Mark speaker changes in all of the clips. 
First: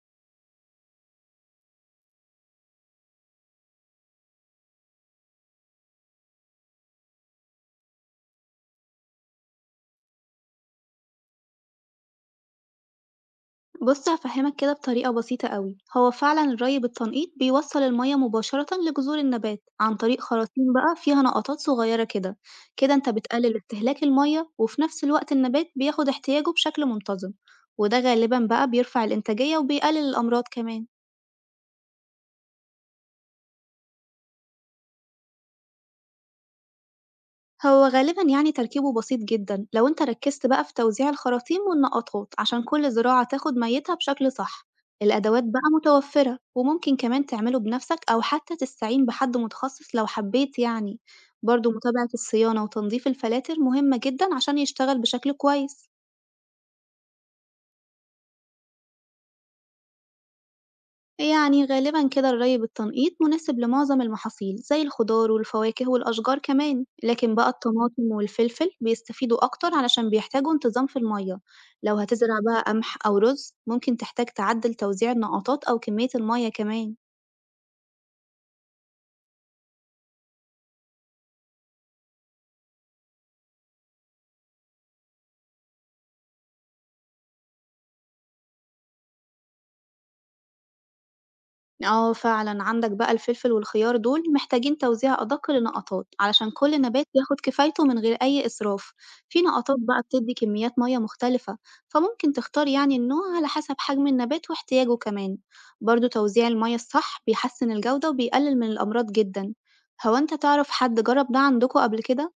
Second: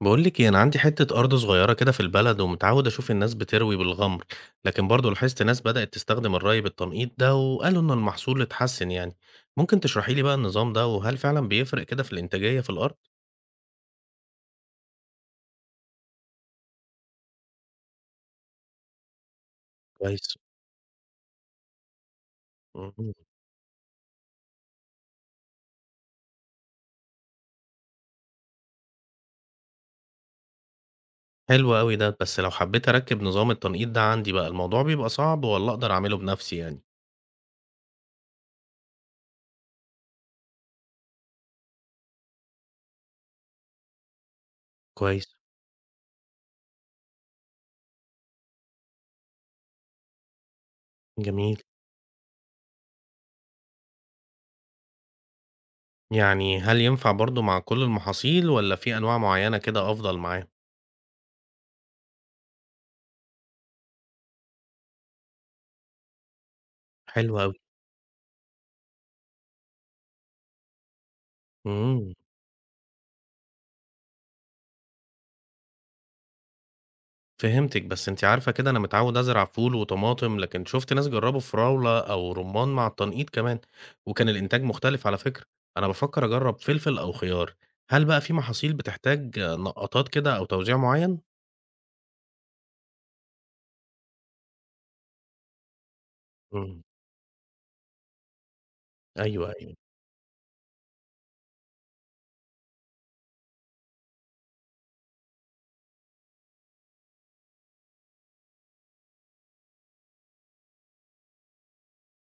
Speaker 1: بقول لك إيه، انا عندي حتة أرض صغيرة كده في البلد ومتعود أشوف الناس بتروي بالغمر. لكن برضه لاحظت ناس بدأت تستخدم الري بالتنقيط ده وقالوا إن المحصول اتحسن. يعني ممكن تشرحي لي بقى النظام ده وهل فعلا بيفرق كده في الإنتاجية في الأرض؟
Speaker 2: بص هفهمك كده بطريقة بسيطة قوي. هو فعلا الري بالتنقيط بيوصل المية مباشرة لجذور النبات عن طريق
Speaker 1: كويس.
Speaker 2: خراطيم بقى فيها نقطات صغيرة كده. كده انت
Speaker 1: مهم.
Speaker 2: بتقلل استهلاك المية، وفي نفس الوقت النبات بياخد احتياجه بشكل منتظم. وده غالبا بقى بيرفع الإنتاجية وبيقلل الأمراض كمان.
Speaker 1: حلو قوي ده، بس لو حبيت أركب نظام التنقيط ده عندي بقى الموضوع بيبقى صعب ولا أقدر أعمله بنفسي يعني؟
Speaker 2: هو غالبًا يعني تركيبه بسيط جدًا، لو أنت ركزت بقى في توزيع الخراطيم والنقطات عشان كل زراعة تاخد ميتها بشكل صح.
Speaker 1: كويس.
Speaker 2: الأدوات بقى متوفرة وممكن كمان تعمله بنفسك أو حتى تستعين بحد متخصص لو حبيت يعني.
Speaker 1: جميل.
Speaker 2: برضه متابعة الصيانة وتنظيف الفلاتر مهمة جدًا عشان يشتغل بشكل كويس.
Speaker 1: يعني هل ينفع برضه مع كل المحاصيل ولا في أنواع معينة كده أفضل معاه؟
Speaker 2: يعني غالبا كده الري بالتنقيط مناسب لمعظم المحاصيل زي الخضار والفواكه والأشجار كمان، لكن
Speaker 1: حلو
Speaker 2: بقى الطماطم والفلفل بيستفيدوا أكتر علشان بيحتاجوا انتظام في المية. لو
Speaker 1: قوي.
Speaker 2: هتزرع بقى قمح أو رز ممكن تحتاج تعدل توزيع النقطات أو كمية المية كمان.
Speaker 1: فهمتِك، بس أنتِ عارفة كده أنا متعوّد أزرع فول وطماطم، لكن شُفت ناس جرّبوا فراولة أو رُمّان مع التنقيط كمان، وكان الإنتاج مختلف على فكرة. أنا بافكّر أجرّب فلفل أو خيار، هل بقى في محاصيل بتحتاج نقّاطات كده أو توزيع معيّن؟
Speaker 2: آه فعلًا، عندك بقى الفلفل والخيار دول محتاجين توزيع أدق لنقطات علشان كل
Speaker 1: إمم،
Speaker 2: نبات ياخد كفايته من غير أي إسراف. في
Speaker 1: أيوه، أيوه.
Speaker 2: نقطات بقى بتدي كميات مية مختلفة، فممكن تختار يعني النوع على حسب حجم النبات واحتياجه كمان. برضه توزيع المية الصح بيحسن الجودة وبيقلل من الأمراض جدًا. هو أنت تعرف حد جرب ده عندكوا قبل كده؟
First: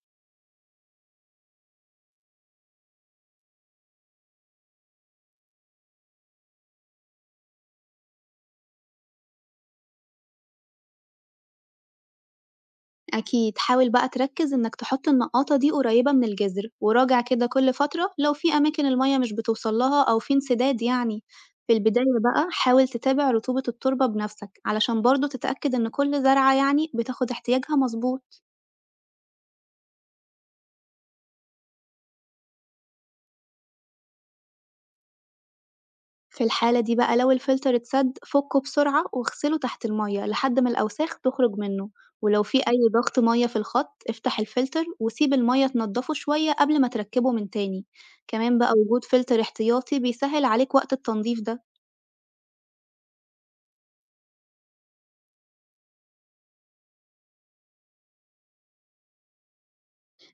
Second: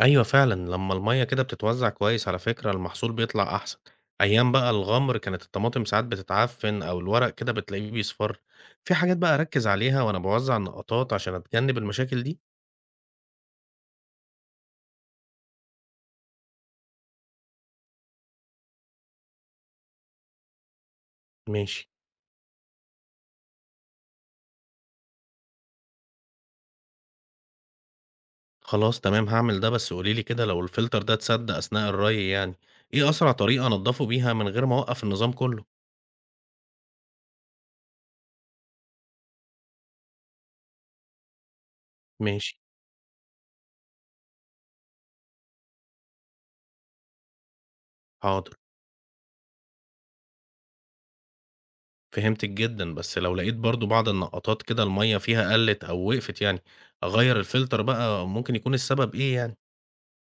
Speaker 1: أيوه فعلًا، لمّا المَيّة كده بتتوزّع كويس على فكرة المحصول بيطلع أحسن. أيام بقى الغَمْر كانت الطماطم ساعات بتتعفّن أو الورق كده بتلاقيه بيصفَر. في حاجات بقى أركّز عليها وأنا باوزّع النقّاطات عشان أتجنّب المشاكل دي؟
Speaker 2: أكيد حاول بقى تركز إنك تحط النقاطة دي قريبة من الجذر، وراجع كده كل فترة لو في أماكن المية مش بتوصل لها أو في انسداد يعني. في
Speaker 1: ماشي.
Speaker 2: البداية بقى حاول تتابع رطوبة التربة بنفسك علشان برضه تتأكد إن كل زرعة يعني بتاخد احتياجها مظبوط.
Speaker 1: خلاص تمام هاعمل ده، بس قولي لي كده لو الفلتر ده اتسد أثناء الري، يعني إيه أسرع طريقة أنضفه بيها من غير ما أوقف النظام كله؟
Speaker 2: في الحالة دي بقى لو الفلتر اتسد فكه بسرعة واغسله تحت المية لحد ما الأوساخ تخرج منه. ولو
Speaker 1: ماشي.
Speaker 2: في أي ضغط مية في الخط افتح الفلتر وسيب المية تنضفه شوية قبل ما تركبه من تاني.
Speaker 1: حاضر.
Speaker 2: كمان بقى وجود فلتر احتياطي بيسهل عليك وقت التنظيف ده.
Speaker 1: فهمتك جدا، بس لو لقيت برضو بعض النقطات كده المية فيها قلت أو وقفت، يعني أغير الفلتر بقى؟ ممكن يكون السبب إيه يعني؟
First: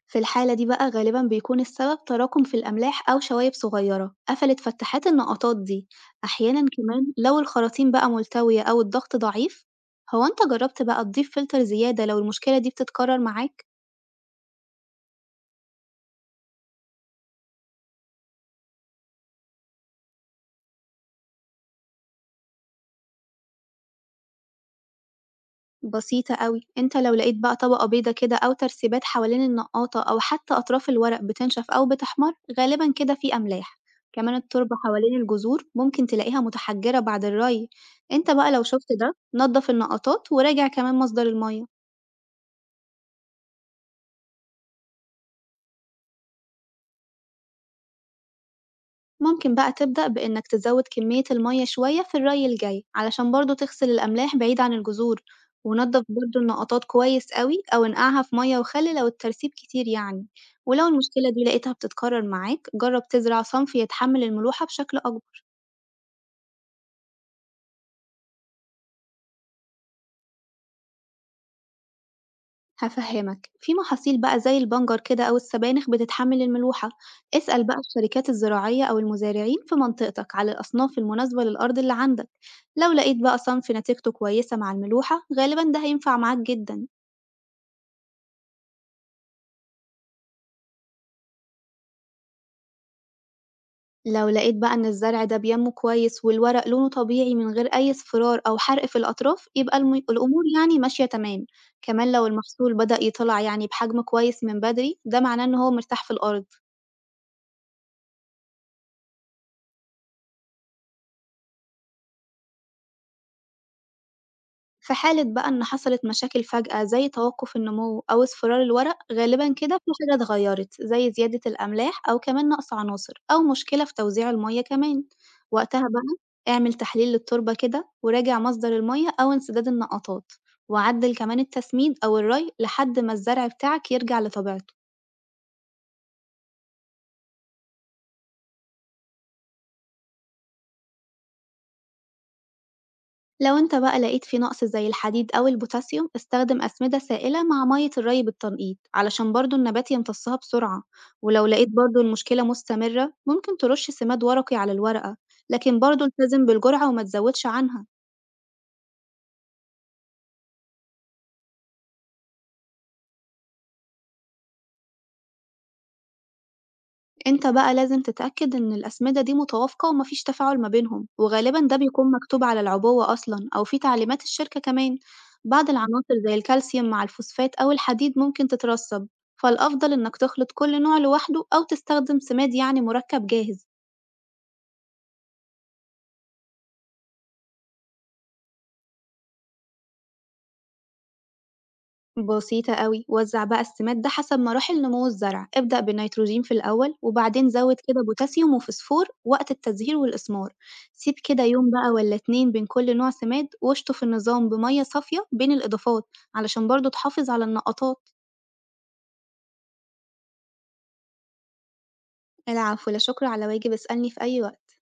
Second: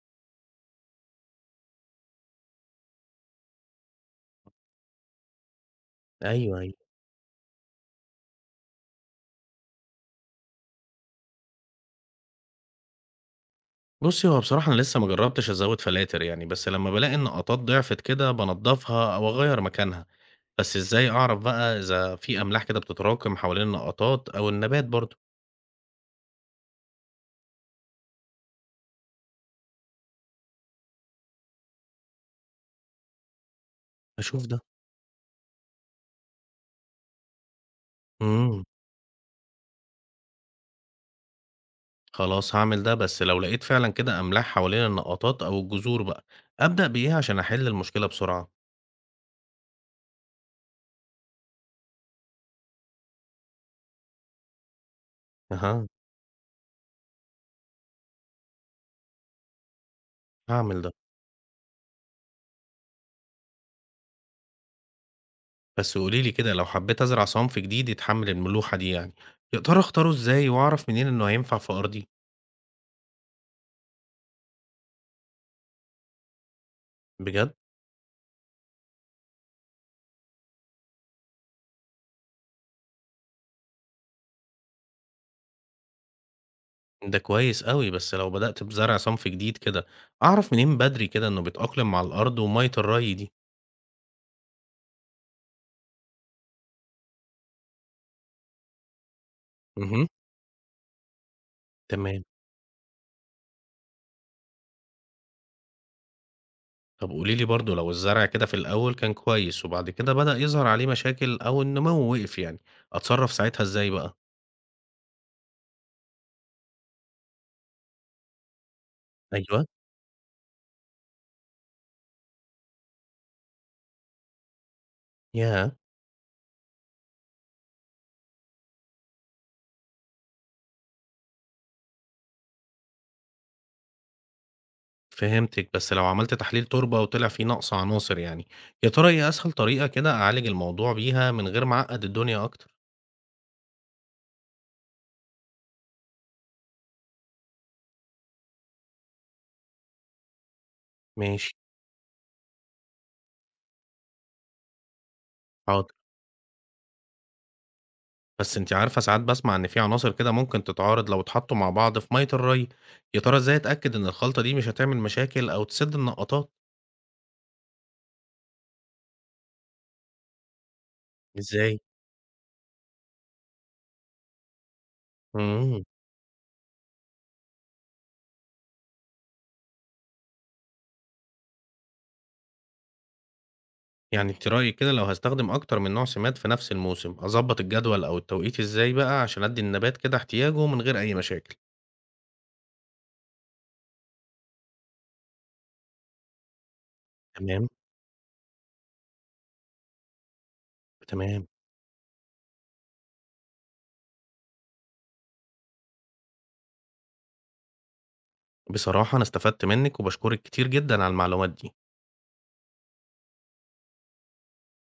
Speaker 2: في الحالة دي بقى غالبا بيكون السبب تراكم في الأملاح أو شوايب صغيرة قفلت فتحات النقطات دي.
Speaker 1: أيوه،
Speaker 2: أحيانا
Speaker 1: أيوه.
Speaker 2: كمان لو الخراطيم بقى ملتوية أو الضغط ضعيف. هو أنت جربت بقى تضيف فلتر زيادة لو المشكلة دي بتتكرر معاك؟
Speaker 1: بصي، هو بصراحة أنا لسه ما جربتش أزود فلاتر يعني، بس لما بلاقي النقطات ضعفت كده بنضفها أو أغير مكانها. بس إزاي أعرف بقى إذا في أملاح كده بتتراكم حوالين النقطات أو النبات برضو؟
Speaker 2: بسيطة أوي. أنت لو لقيت بقى طبقة بيضة كده أو ترسيبات حوالين النقاطة أو حتى أطراف الورق بتنشف أو بتحمر، غالبا كده في أملاح. كمان
Speaker 1: أشوف ده.
Speaker 2: التربة حوالين الجذور ممكن تلاقيها متحجرة بعد الري. أنت بقى لو
Speaker 1: مم.
Speaker 2: شفت ده نضف النقطات وراجع كمان مصدر المية.
Speaker 1: خلاص هاعمل ده، بس لو لقيت فعلا كده أملاح حوالين النقطات أو الجذور بقى أبدأ بإيه عشان أحل المشكلة بسرعة؟
Speaker 2: ممكن بقى تبدأ بإنك تزود كمية المية شوية في الري الجاي علشان برضه تغسل الأملاح بعيد عن الجذور.
Speaker 1: أها.
Speaker 2: ونضف برضه النقطات كويس قوي أو انقعها في مية وخل لو الترسيب كتير يعني.
Speaker 1: هعمل
Speaker 2: ولو
Speaker 1: ده.
Speaker 2: المشكلة دي لقيتها بتتكرر معاك جرب تزرع صنف يتحمل الملوحة بشكل أكبر.
Speaker 1: بس قوليلي كده، لو حبيت أزرع صنف جديد يتحمل الملوحة دي، يعني يا ترى أختاره إزاي وأعرف منين إنه هينفع في أرضي؟
Speaker 2: هافهّمك، في محاصيل بقى زي البنجر كده أو السبانخ بتتحمل الملوحة.
Speaker 1: بجد؟
Speaker 2: اسأل بقى الشركات الزراعية أو المزارعين في منطقتك على الأصناف المناسبة للأرض اللي عندك. لو لقيت بقى صنف نتيجته كويسة مع الملوحة غالبًا ده هينفع معاك جدًا.
Speaker 1: ده كويس قوي، بس لو بدأت بزرع صنف جديد كده أعرف منين بدري كده إنه بيتأقلم مع الأرض ومية الري دي؟
Speaker 2: لو لقيت بقى إن الزرع ده بينمو كويس والورق لونه طبيعي من غير أي اصفرار أو حرق في الأطراف يبقى الم
Speaker 1: مهم.
Speaker 2: الأمور يعني ماشية تمام. كمان
Speaker 1: تمام.
Speaker 2: لو المحصول بدأ يطلع يعني بحجم كويس من بدري ده معناه إن هو مرتاح في الأرض.
Speaker 1: طب قولي لي برضه، لو الزرع كده في الأول كان كويس وبعد كده بدأ يظهر عليه مشاكل أو النمو وقف، يعني أتصرف ساعتها إزاي بقى؟
Speaker 2: في حالة بقى إن حصلت مشاكل فجأة زي توقُّف النمو أو اصفرار الورق، غالبًا
Speaker 1: أيوه.
Speaker 2: كده في حاجة اتغيّرت، زي زيادة الأملاح أو كمان نقص عناصر أو مشكلة في توزيع المَيّة كمان.
Speaker 1: ياه.
Speaker 2: وقتها بقى اعمل تحليل للتربة كده وراجع مصدر المَيّة أو انسداد النقطات، وعدِّل كمان التسميد أو الري لحد ما الزرع بتاعك يرجع لطبيعته.
Speaker 1: فهمتك، بس لو عملت تحليل تربة وطلع فيه نقص عناصر، يعني يا ترى إيه أسهل طريقة كده أعالج الموضوع بيها من غير ما أعقد الدنيا أكتر؟
Speaker 2: لو انت بقى لقيت في نقص زي الحديد أو البوتاسيوم استخدم أسمدة سائلة مع مية الري بالتنقيط علشان برضو النبات يمتصها بسرعة. ولو
Speaker 1: ماشي.
Speaker 2: لقيت برضو المشكلة مستمرة ممكن ترش سماد ورقي على الورقة، لكن
Speaker 1: حاضر.
Speaker 2: برضو التزم بالجرعة وما تزودش عنها.
Speaker 1: بس أنت عارفة ساعات بسمع إن في عناصر كده ممكن تتعارض لو اتحطوا مع بعض في مية الري، يا ترى إزاي أتأكد إن الخلطة دي مش هتعمل مشاكل أو تسد النقطات؟
Speaker 2: أنت بقى لازم تتأكد إن الأسمدة دي متوافقة وما فيش تفاعل ما بينهم، وغالبًا ده
Speaker 1: ازاي؟
Speaker 2: بيكون مكتوب على العبوة أصلًا أو في تعليمات الشركة كمان. بعض
Speaker 1: مم.
Speaker 2: العناصر زي الكالسيوم مع الفوسفات أو الحديد ممكن تترسب، فالأفضل إنك تخلط كل نوع لوحده أو تستخدم سماد يعني مركب جاهز.
Speaker 1: يعني انت رأيك كده لو هستخدم أكتر من نوع سماد في نفس الموسم أظبط الجدول أو التوقيت إزاي بقى عشان أدي النبات كده احتياجه من غير أي مشاكل؟
Speaker 2: بسيطة أوي. وزع بقى السماد ده حسب مراحل نمو الزرع، ابدأ بالنيتروجين في الأول وبعدين
Speaker 1: تمام.
Speaker 2: زود كده بوتاسيوم وفسفور وقت التزهير والإسمار. سيب كده
Speaker 1: تمام.
Speaker 2: يوم بقى ولا 2 بين كل نوع سماد واشطف النظام بمية صافية بين الإضافات علشان برضه تحافظ على النقطات.
Speaker 1: بصراحة أنا استفدت منك وبشكرك كتير جدا على المعلومات دي.
Speaker 2: العفو، لا شكر على واجب، اسألني في أي وقت.